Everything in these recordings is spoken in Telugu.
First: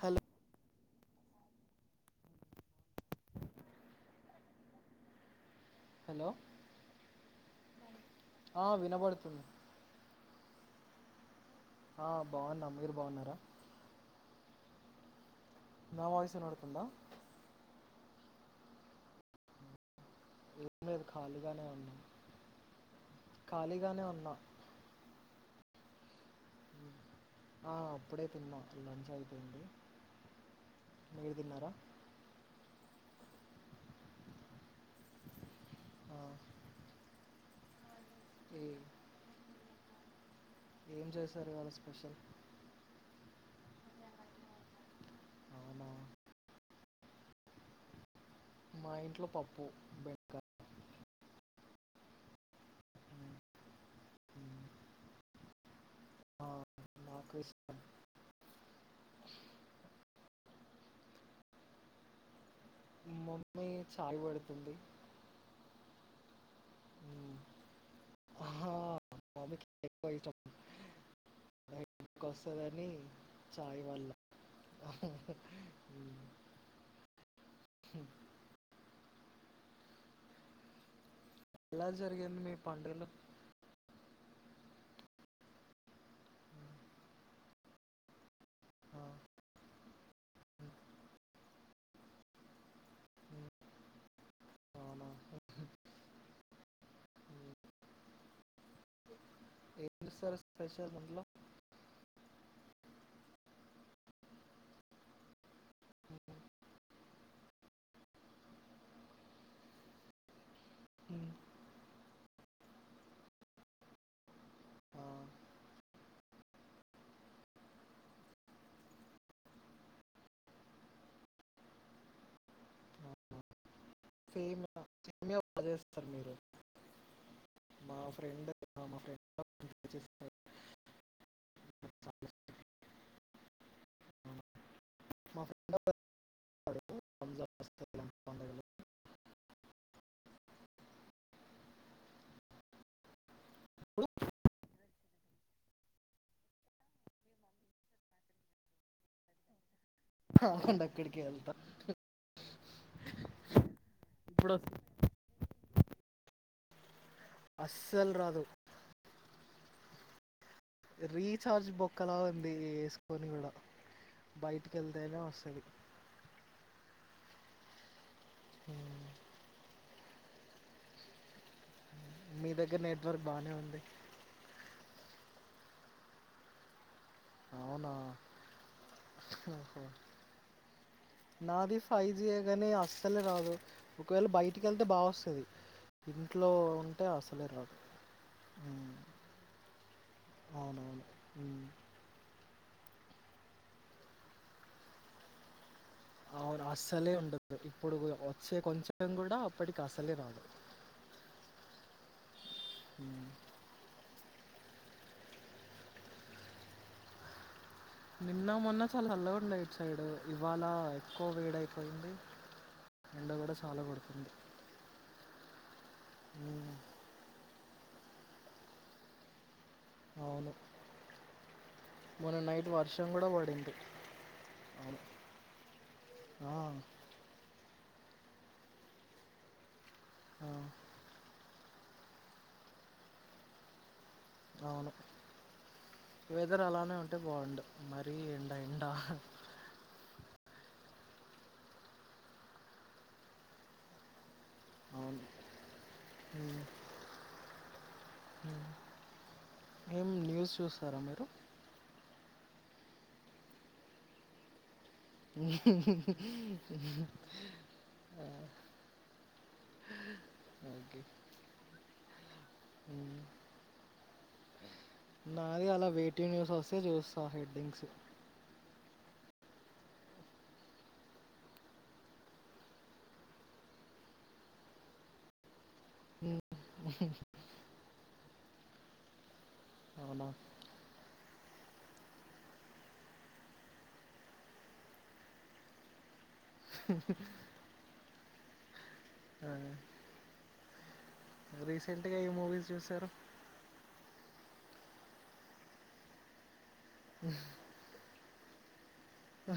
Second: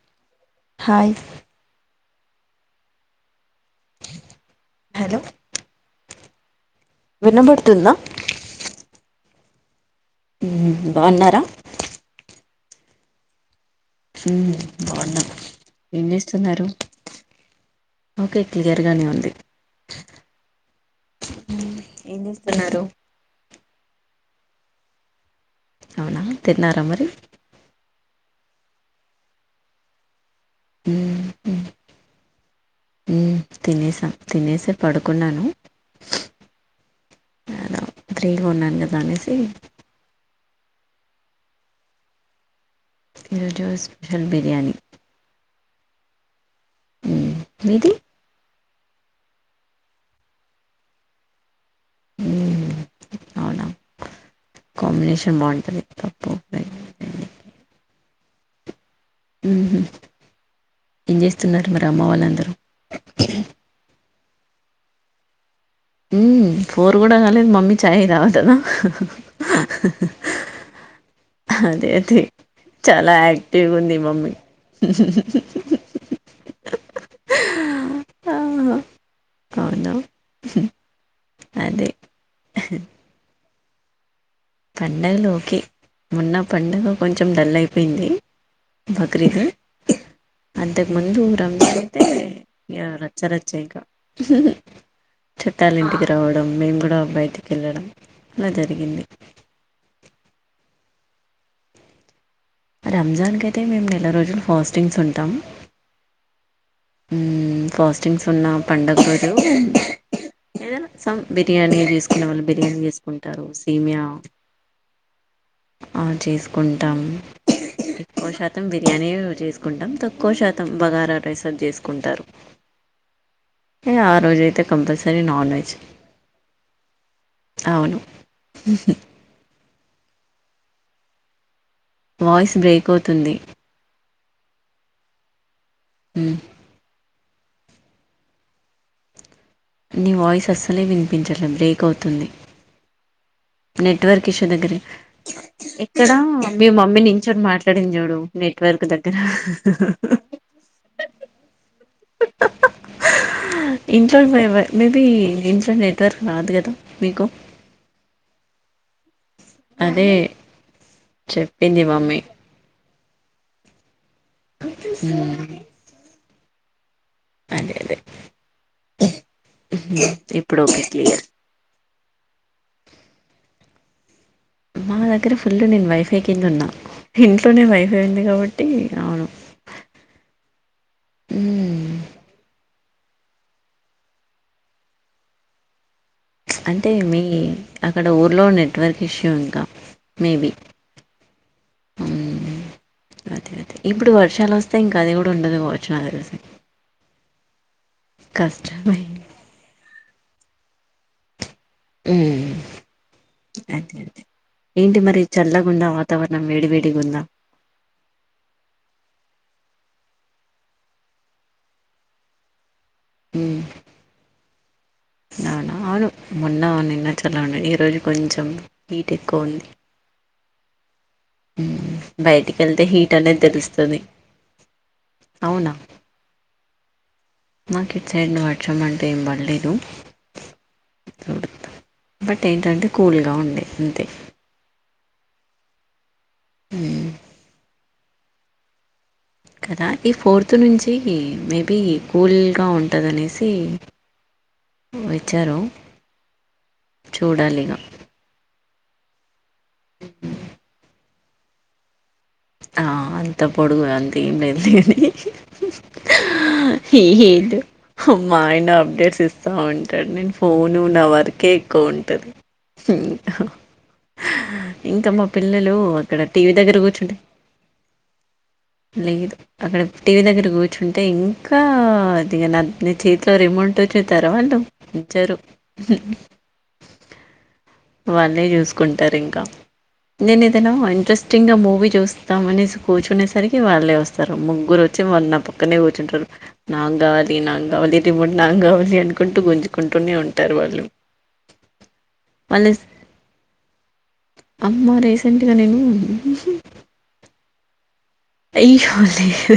హలో హాయ్ హలో హలో వినబడుతుందా ఆ వినబడుతుంది ఉహు బాన్నారా ఆ బావున్నా మీరు బావున్నారా ఉహు బావున్నా నా వాయిస్ ఇనబడుతుందా ఒకే క్లియర్ గానే ఉంది ఏం లేదు ఖాళీగానే ఉన్నా ఏం చేస్తున్నారు ఖాళీగానే ఉన్నా అవునా తిన్నారా మరి ఇప్పుడే తిన్నా లంచ్ అయిపోయింది మీరు దిన్నారా ఉ తినేసా తినేసే పడుకున్నాను ఆ అలా ఫ్రీగా ఏ ఉన్నాను కదా అనేసి ఏం చేశారు ఇవాళ స్పెషల్ ఈరోజు స్పెషల్ బిర్యానీ అవునా మ్ మీది మా ఇంట్లో పప్పు బెండ్కాయ్ అవునా మ్మ్. కాంబినేషన్ బాగుంటది పప్పు ఆ ఫ్రై నాకు ఇష్టం ఉహు ఏం చేస్తున్నారు మరి అమ్మ వాళ్ళందరూ మమ్మీ చాయ్ వేడుతుంది ఉమ్ ఫోర్ కూడా కాలేదు మమ్మీ చాయ్ తాగుతదా ఆహా మమ్మీకి ఎక్కువ ఇష్టం అదే అదే వస్తుందని చాలా చాయ్ యాక్టివ్గుంది వల్ల మమ్మీ హ్ అవునా ఎలా జరిగింది మీ పండగలు పండగలోకే మోన్న పండగ కొంచెం డల్ అయిపోయింది ఆ, బక్రీదు అంతకుముందు రంజాన్ అయితే ఇగ రచ్చ రచ్చే ఇక అవునా చట్టాలు ఇంటికి రావడం మేము కూడా బయటికి వెళ్ళడం అలా జరిగింది ఏం చేస్తారు స్పెషల్ ఇంట్లో రంజాన్కి అయితే మేము నెల రోజులు ఫాస్టింగ్స్ ఉంటాం ఉ ఫాస్టింగ్స్ ఉన్న పండగ రోజు ఏదైనా సం బిర్యానీ చేసుకునేవాళ్ళు బిర్యానీ చేసుకుంటారు సేమియా ఆ, ఆ చేసుకుంటాం ఎక్కువ శాతం బిర్యానీ ఏ చేసుకుంటాం తక్కువ శాతం బగారా రైస్ తన్ చేసుకుంటారు ఆ, ఏ ఆ రోజు అయితే సేమియా కంపల్సరీ సేమియా నాన్ బాగా వెజ్ చేస్తారు మీరు మా అవును ఫ్రెండ్ మా ఫ్రెండ్ చేస్తారు చాలా వాయిస్ బ్రేక్ అవుతుంది ఇష్టం. మా ఫ్రెండ్ ఓ ఉమ్ ఇలాంటి పండుగలు నీ వాయిస్ అస్సలే వినిపించలే బ్రేక్ అవుతుంది నెట్వర్క్ ఇశో దగ్గరే ఎక్కడ మీ మమ్మీ నించోనీ మాట్లాడింది చూడు నెట్వర్క్ దగ్గర ఆగండి అక్కడికే ఏళ్తా ఇంకా ఇప్పుడు ఫైబర్ మీది ఇంట్లో నెట్వర్క్ రాదు కదా మీకు అస్సల్ రాదు అదే రీచార్జ్ చెప్పింది బొక్కలా మమ్మీ ఉంది వేసుకోని కూడా బయటికి వెళ్తేనే ఉమ్, వస్తది అదే అదే ఇప్పుడు ఒకే క్లియర్ మీ దగ్గర నెట్వర్క్ బానే ఉంది మా దగ్గర ఫుల్లు నేను వైఫై కిందున్నా ఇంట్లోనే అవునా వైఫై ఉంది కాబట్టి అవును నాదీ మ్మ్ ఫైజీ యే గనీ అస్ సలే రాదు ఒకవేళ బయటికెళ్తె బా ఒస్తది అంటే మీ అక్కడ ఊర్లో ఉమ్, నెట్వర్క్ ఇష్యూ ఇంకా మేబీ అవునవును మ్మ్ అదే అదే ఇప్పుడు వర్షాలొస్తె ఇంకది గూడుండదు గావచ్చు నా దెల్సి అవును అస్సలే ఉండదు ఇప్పుడు గుడ వచ్చే కొంచెంగుడా అప్పటికస్సలే రాదు ఊ ఉమ్, [inaudible] ఏంటి మరి చల్లగుందా వాతావరణం వేడివేడిగుందా నిన్నా మొన్న చాలచల్లగుండే ఇట్ సైడు ఇవాళా ఎక్కువ వేడైపోయింది ఎండ గూడా చాలా గొడుతుంది అవున అవును మొన్న నిన్న చాల్లగున్నది ఈ రోజు కొంచం హీట్ ఎక్కువుంది అవును మొన్న నైట్ బయటికెళ్తే వర్షం కూడా హీటనేది పడింది దెలుస్తది అవును ఆ మాకిట్ సైడ్ను వర్షంమంటు ఏంబడలేదు ఆ బట్ ఏంటంటే కూల్గా ఉంది అంతే అవును వెదర్ అలానే ఉమ్ ఉంటే బావుండు మరీ ఎండ ఎండ అహ్ కదా ఈ ఫోర్త్ నుంచీ మేబీ కూల్గా ఉంటదనేసీ అవును వచ్చారూ ఉమ్. చూడాలిగ ఏం న్యూస్ చూస్తారా మీరు ఆ అంత పొడుగు అంత ఏం లేదు హే హేద్ హ మా ఆయన అప్డేట్స్ ఇస్తా ఉంటాడు నేన్ ఫోనూ ఓకే నా వర్కే ఎక్కువు ఉమ్. హుంట ఇంక మా నాది పిల్లలూ అలా అక్కడ వెయిటింగ్ టీవీ న్యూస్ దగ్గర వస్తే కూర్చుంటె చూస్తా హెడ్డింగ్స్ లేదు అక్కడ టీవీ దగ్గర కూర్చుంటే ఇంకాదిగ నా నా చేతిలో రి మోటుచుతారా వాళ్ళు వుంచరు ఉ ఉహ్హు వాళ్ళే జూసుకుంటరింక అవునా నేనేదైనా ఇంట్రెస్టింగా మూ వీ చూస్తామనేసి కూర్చునేసరికి వాళ్ళే వస్తారు ముగ్గురొచ్చి వాళ్ళు నా పక్కన్నే కూర్చుంటరు నాగ్గావాలి నాగ్గావాలి రిమోట్ నాగ్గావాలి అనుకుంటు ఆ, గుంజుకుంటూనే ఉంటారు వాళ్ళు రీసెంట్గా ఏ మూవీస్ వాళ్ళు జూసార అమ్మ రీసెంట్గా నేనూ అయ్యో లేదు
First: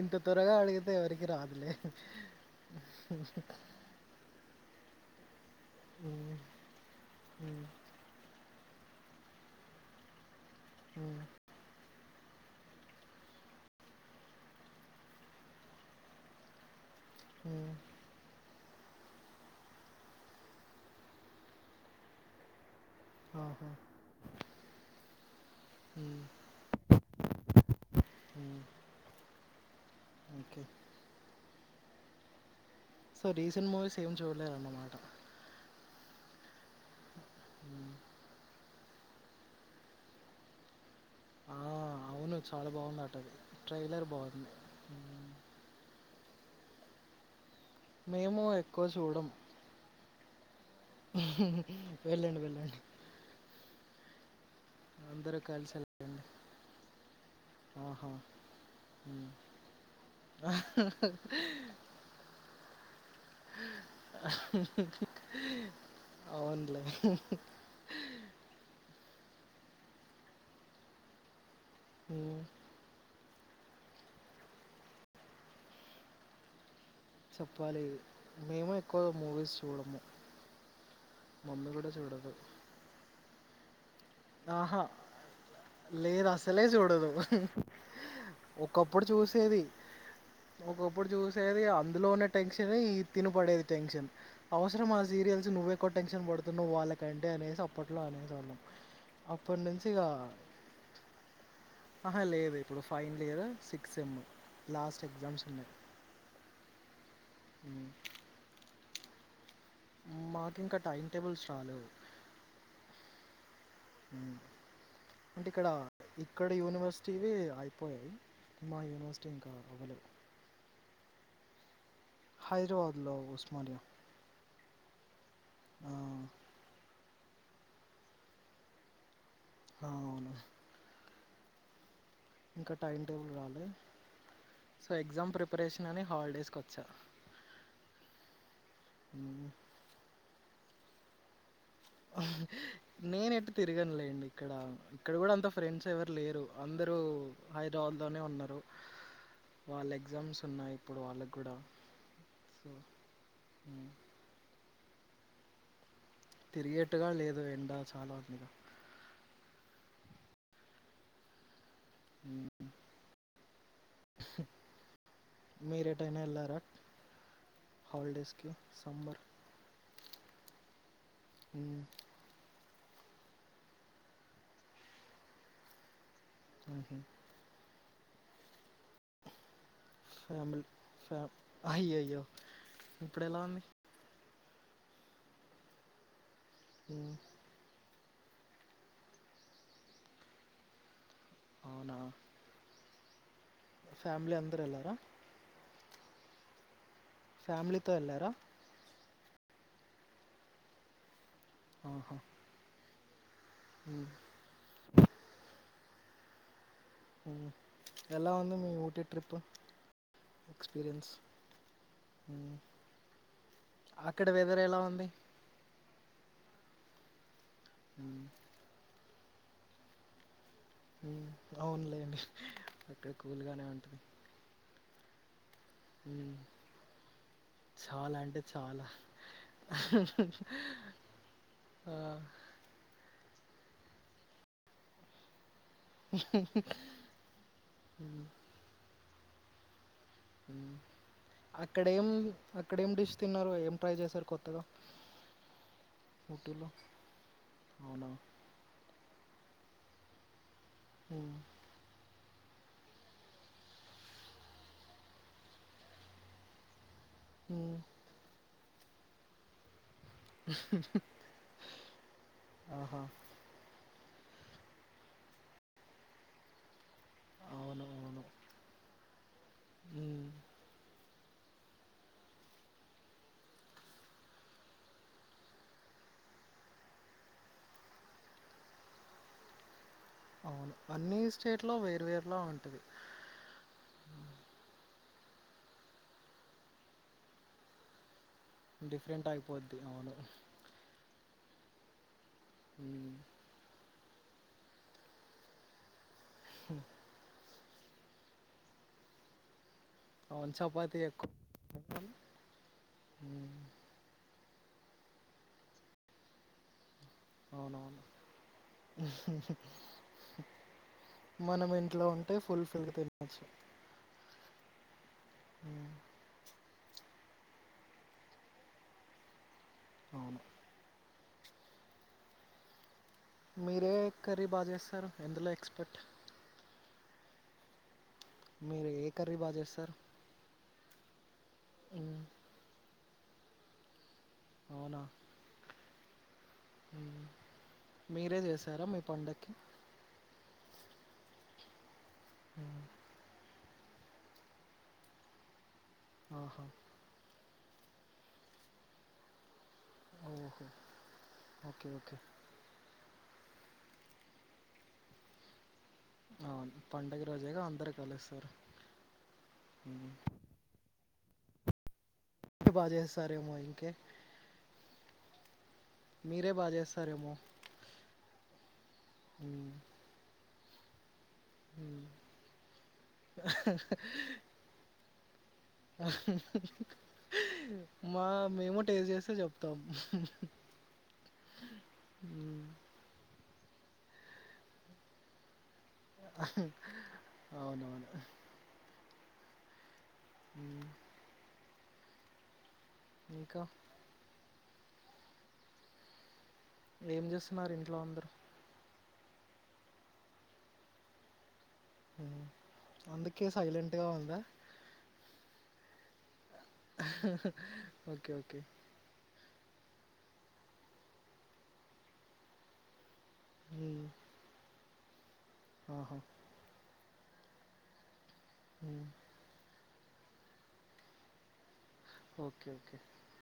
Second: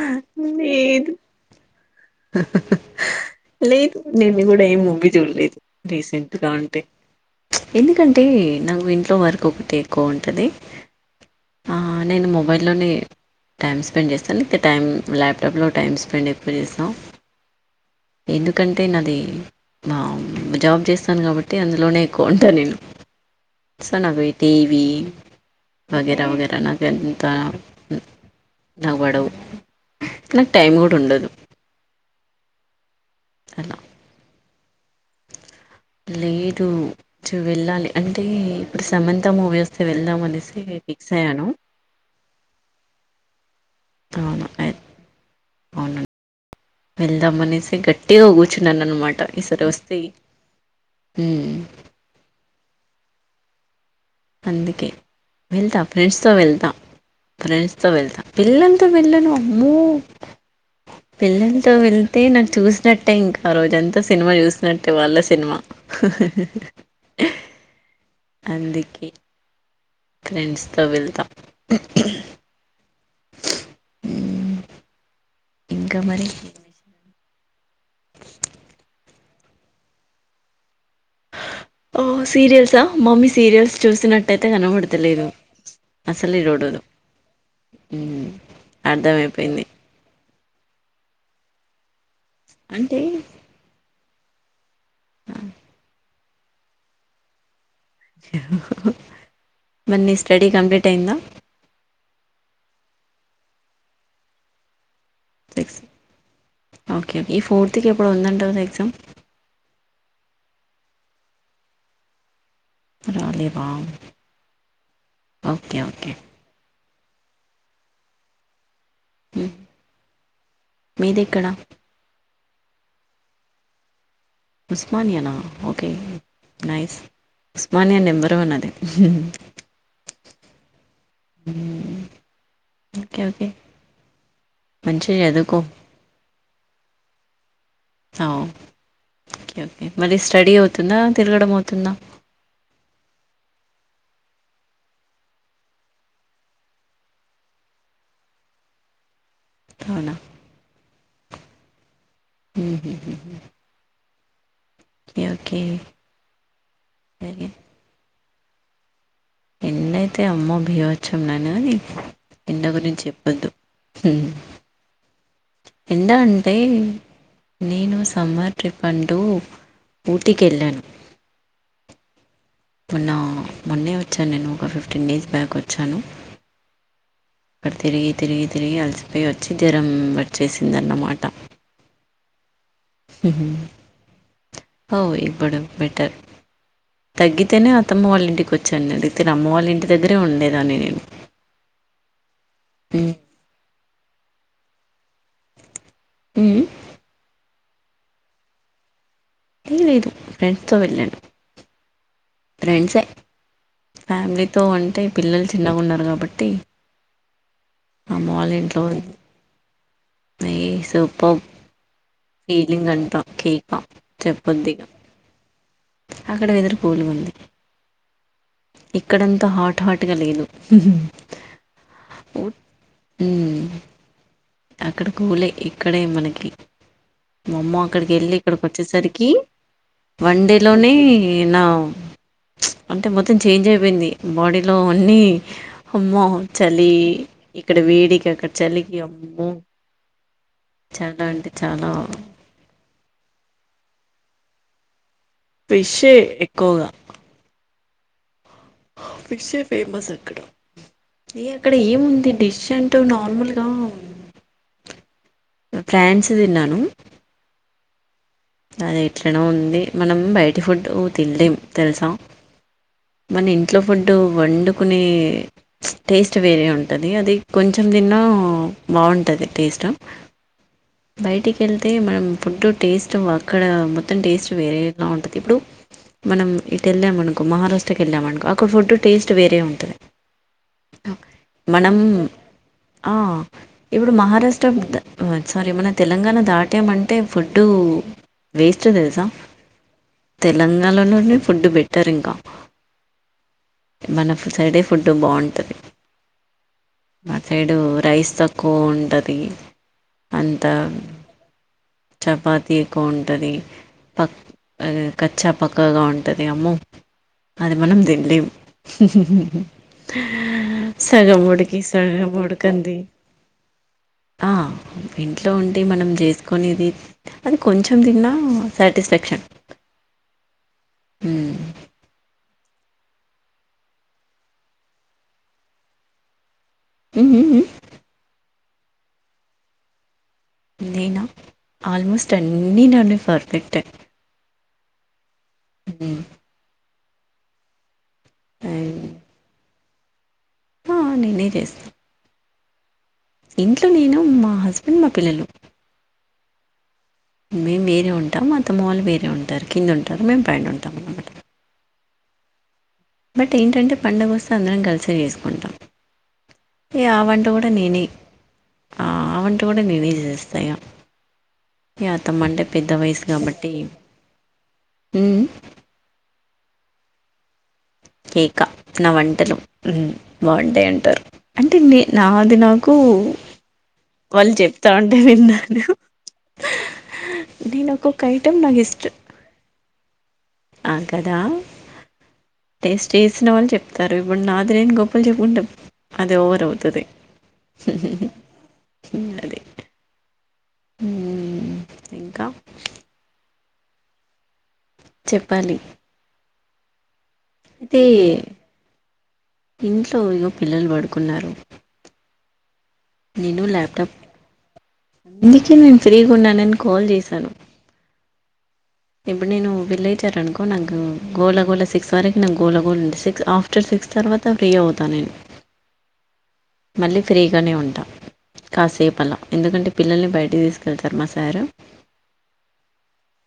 ఇంత త్వరగా అడిగితే లేదు ఎవరికి రాదులే లేదు నేను గూడా ఏం మూవీ జూడ్లేదు ఉమ్, రీసెంట్గా అంటె ఉమ్, ఎందుకంటే నాకు ఇంట్లో వర్క్ ఒకటి ఎక్కువుంటది అవున ఆ నేను మొబైల్లోనే టైం స్పెండ్ జేస్తాను టైం ల్యాప్టాప్లో టైం స్పెండ్ ఎక్కువ జేస్తాం హ ఎందుకంటే నేను అది జాబ్ చేస్తాను కాబట్టి అందులోనే ఎక్కువ ఉంటా నేను ఆహా, సొ నాయి టివి ఉమ్, వగైరా వగ నా కంద ఉమ్, [unintelligible] నవ్వడం నాకు ఓకే టైం కూడా ఉండదు సో రీసెంట్ అలా గానే సేమ్ చూసాను లేదు వెళ్ళాలి అంటే ఇప్పుడు సమంత మూవీ వస్తే వెళ్దాం అనేసి ఫిక్స్ అయ్యాను ఆ అవును చాలా బావుంటది అంట కదట్రైలర్ అవును బావుంది వెళ్దామనేసి గట్టిగా మేము కూర్చున్నాను ఎక్కువ అన్నమాట చూడం ఈసారి వస్తేయి వెళ్ళండి వెళ్ళండి అందుకే అందరూ కలిసి వెళ్తా ఫ్రెండ్స్ తో వెళ్తాం ఫ్రెండ్స్ తో ఆహా వెళ్తా పిల్లలతో ఉమ్, వెళ్ళను అమ్మో పిల్లలతో వెళ్తే నాకు చూసినట్టే ఇంక రోజంతా సినిమా చూసినట్టే వాళ్ళ సినిమా అవునులే అందుకే ఫ్రెండ్స్ తో వెళ్తా హ ఇంకా మరి చెప్పాలి మేము ఎక్కువ మూవీస్ చూడము మమ్మీ కూడా ఓ చూడదు సీరియల్సా మమ్మీ సీరియల్స్ చూసినట్టయితే ఆహా కనబడతలేదు లేదు అసలే చూడదు ఉమ్ ఒకప్పుడు చూసేది అర్థమైపోయింది ఒకప్పుడు చూసేది అందులో ఉన్న టెన్షనే అంటే తిని పడేది టెన్షనే అవస మా సీరియల్స్ నువ్వు ఎక్కువ టెన్షన్ పడుతున్నావు వాళ్ళకంటే అనేసి అప్పట్లో అనేసె వాళ్ళం మరి నీ స్టడీ కంప్లీట్ అయిందా ఆహా లేదు ఇప్పుడు final year six M last exams ఉన్నాయి సిక్స్ ఓకే ఈ ఉమ్. ఫోర్త్కి ఎప్పుడో ఉంది అంట కదా ఎక్సమ్ మాకు ఇంకా టైమ్ టేబుల్స్ రాలే రాలేవ ఓకే ఓకే టీవీ అయిపోయాయి మా యూనివర్సిటీ ఇంకా అవ్వలే మీదెక్కడ హైదరాబాద్ లో ఉస్మానియా ఉస్మానియానా ఓకే ఆ, నైస్ ఉస్మానియా నెంబరు వన్ అది అవును హ ఇంకా టైమ్ టేబుల్ రాలె సో మంచిగా ఎగ్జామ్ చదువుకో ప్రిపరేషన్ అని హాలిడేస్కి వ వచ్చా అవును మ్మ్. ఓకే ఓకే మళ్ళీ స్టడీ అవుతుందా తిరగడం అవుతు నేను ఎటు తిరగనులేండి ఇక్కడ ఇక్కడ కూడా అంత ఫ్రెండ్స్ ఎవరు లేరు అందరు హైదరాబాద్ లోనే ఉన్నారు వాళ్ళ అవునా ఎగ్జామ్స్ ఉన్నాయి ఇప్పుడు వాళ్ళకి కూడా సో హుహు. ఓకే ఓకే తిరిగేట్టుగా లేదు ఎండ చాలా ఉంది ఎండైతే అమ్మో బిబత్సంగానే ఉంది నిన్న గురించి చెప్పద్దు ఎండా మీరేటైనా అంటే వెళ్ళారా నేను హాలిడేస్కి సమ్మర్ ట్రిప్ అంటూ సమ్మర్ ఊటీ కి వెళ్ళాను మొన్న మొన్నే వచ్చాను నేను ఒక ఫిఫ్టీన్ డేస్ బ్యాక్ వచ్చాను అక అక్కడ తిరిగి తిరిగి తిరిగి అలసిపోయి వచ్చి జ్వరం వచ్చే ఫ్యామిలీ సిందన్నమాట ఇప్పుడుఎలా ఉంది హో ఇప్పుడూ బెటర్ మ్మ్. తగ్గితేనే అత్తమ్మ వాళ్ళ ఇంటికి వచ్చాను [unintelligible] అమ్మ వాళ్ళ ఇంటి దగ్గరే ఉండేదని నేను అవునా ఉ ఫ్యామిలీ అందరు ఏళ్ళార హు ఫ్యామిలీతో వెళ్ళారా అట్లెం లేదు ఫ్రెండ్స్ తో వెళ్ళాను ఆహా ఫెండ్ మ్మ్. ఫ్యామిలీతో అంటే పిల్లలు చిన్నగా ఉన్నారు కాబట్టి అమ్మ ఎలా వాళ్ళ ఉంది మీ ఇంట్లో ఊటీ ట్రిప్ ఏ ఎక్స్పీరియన్స్ సూపర్బ్ మ్మ్. ఫీలింగ్ అంత కేక అక్కడ వెదర్ చేపద్దు ఎలా ఇగ ఉంది అక్కడ వెదురు కూల్ గుంది హ ఇక్కడంత హాట్ హాట్గా లేదు అవునులేండి ఊ అక్కడ ఉమ్ కూల్గానే ఉంటుంది అక్కడ కూలే ఇక్కడే మ్మ్. మనకి వామ్మో అక్కడికి చాలా వెళ్ళి అంటే ఇక్కడికి చాలా వచ్చేసరికి వన్డే లోనే నా ఆ, అంటే మొ త్తం చేంజ్ అయిపోయింది బాడీలో అన్ని అమ్మో చలి ఇక్కడ మ్మ్. వేడికి అక్కడ చలికి అమ్మో చాలా అంటే చాలా అక్కడేం అక్కడేం డిష్ తిన్నారు ఏం ట్రై చేశారు కొత్తగ పిష్ ఎ ఎక్కువగా అవునా ఫిష్ ఎ ఫేమస్ అక్కడ హ్మ్. ఏ అక్కడ ఏముంది డిష్ అంటూ నార్మల్గ ఫ్రాన్స్ తిన్నాను హ్మ్. అది ఎట్లనో ఉంది మనం బయటి ఫుడ్ తినలేం తెలుసా ఆహా! మన ఇంట్లో ఫుడ్డు వండుకునే టేస్ట్ వేరే ఉంటది అది అవును. కొంచెం తిన్న అవును. బాగుంటది టేస్ట్ అ బయటికి వెళ్తే మనం ఫుడ్ టేస్ట్ అక్కడ మొత్తం టేస్ట్ వేరేల ఉంటుంది ఇప్పుడు మనం ఇటు వెళ్ళామనుకో మహారాష్ట్రకి వెళ్ళామనుకో ఒక ఫుడ్ టేస్ట్ వేరే ఉంటది అవును అన్ని స్టేట్ లో మనం వేర్ వేర్ల ఉం ఆ ఇప్పుడు మహారాష్ట్ర సారీ మన తెలంగాణ దాటామంటే ఫుడ్డు వేస్ట్ తెలుస డిఫరెంట్ అయిపోద్ది. అవును. తెలంగాణ లోనే ఫుడ్ బెటర్ ఇంకా హు మన సైడే ఫుడ్ బాగుంటుంది హ ఆ సైడ్ రైస్ తక్కువ ఉంటుంది అవును. అంత చపాతీ ఎక్కువ. చపాతి ఎక్కువ ఉంటుంది హ్మ్. పక్ అది కచ్చా పక్కగా ఉంటుంది అమ్మో అది మనం అవునవును. తినలేం సగం మనం ఉడికి ఇంట్లో సగం ఉంటే ఫుల్‌ఫిల్‌గా ఉడకనిది తినొచ్చు. ఆ ఇంట్లో ఉంటే హ్మ్. మనం చేసుకొనిది అది కొంచెం తిన్నా సాటిస్ఫాక్షన్ అవును ఉమ్ మీరే కర్రీ బాగా చేస్తారు ఎందులో ఎక్స్పర్ట్ మ్మ్ మ్మ్ మీరు ఏ కర్రీ బాగా చేస్తారు నేనా ఆల్మోస్ట్ అన్ని నన్న పర్ఫెక్ట అవునా ఉ మీరే చేసారా మీ పండగకి ఆ నేనే చేస్తా హ్మ్. ఇంట్లో నేను మా హస్బెండ్ మా పిల్లలు ఆహా మేము వేరే ఉంటాం మా అతమ్మ వాళ్ళు వేరే ఉంటారు కింద ఉంటారు మేము ఓహో! పైనా ఉంటాం ఓకే. ఓకే. బట్ ఏంటంటే పండుగ వస్తే అందరం కలిసే చేసుకుంటాం అవును ఇక ఆ పండుగ వంట రోజెగా కూడా అందరు నేనే కలుస్తారు ఆ ఆ వంట కూడా హ్మ్. నేనే చేస్తా ఇగ ఈ అతమ్మ అంటే బాగా పెద్ద వయసు చేస్తారేమో కాబట్టి ఇంకే ము మీరే బాగా చేస్తారేమో కేక నా వంటలు మ్మ్. మ్ బాగుంటాయి అంటారు అంటే నే మ్మ్. నాది నాకు వాళ్ళు చెప్తంటే విన్న నేను ఒక్కొక్క మా ఐటెం నాకు మేము టేస్ ఇష్టం చేస్తే చెప్తాం ఆ కదా మ్మ్. టేస్టీస్ సిన వాళ్ళు చెప్తారు ఇప్పుడు నాది నేను గోప్పల్ చెప్పుకుంటా అది ఓవర్ అవుతది అవునవును అది మ్మ్. మ్మ్ ఇంకా ఇంక చెప్పాలి ఏం చేస్తున్నారు ఇంట్లో అయితే అందరు ఇంట్లో ఇగో పిల్లలు పడుకున్నారు అందుకే నేను సైలెంటుగా ల్యాప్టాప్ ఉందా అందుకే నేను ఫ్రీగా ఉన్నానని కాల్ చేశాను ఓకే ఓకే ఇప్పుడు నేను విల్లేచారునుకో నాకు గోలగోళ సిక్స్ వరకు నాకు గోలగోళ ఉన్ ఆఫ్టర్ సిక్స్ తర్వాత ఫ్రీ అవుతా నేను ఆహ మళ్ళీ ఫ్రీగనే ఉంటా మ్మ్. కాసేపు అలా ఎందుకంటే పిల్లల్ని బయటకి తీసుకెళ్తారు మా సారు ఓకే ఒకే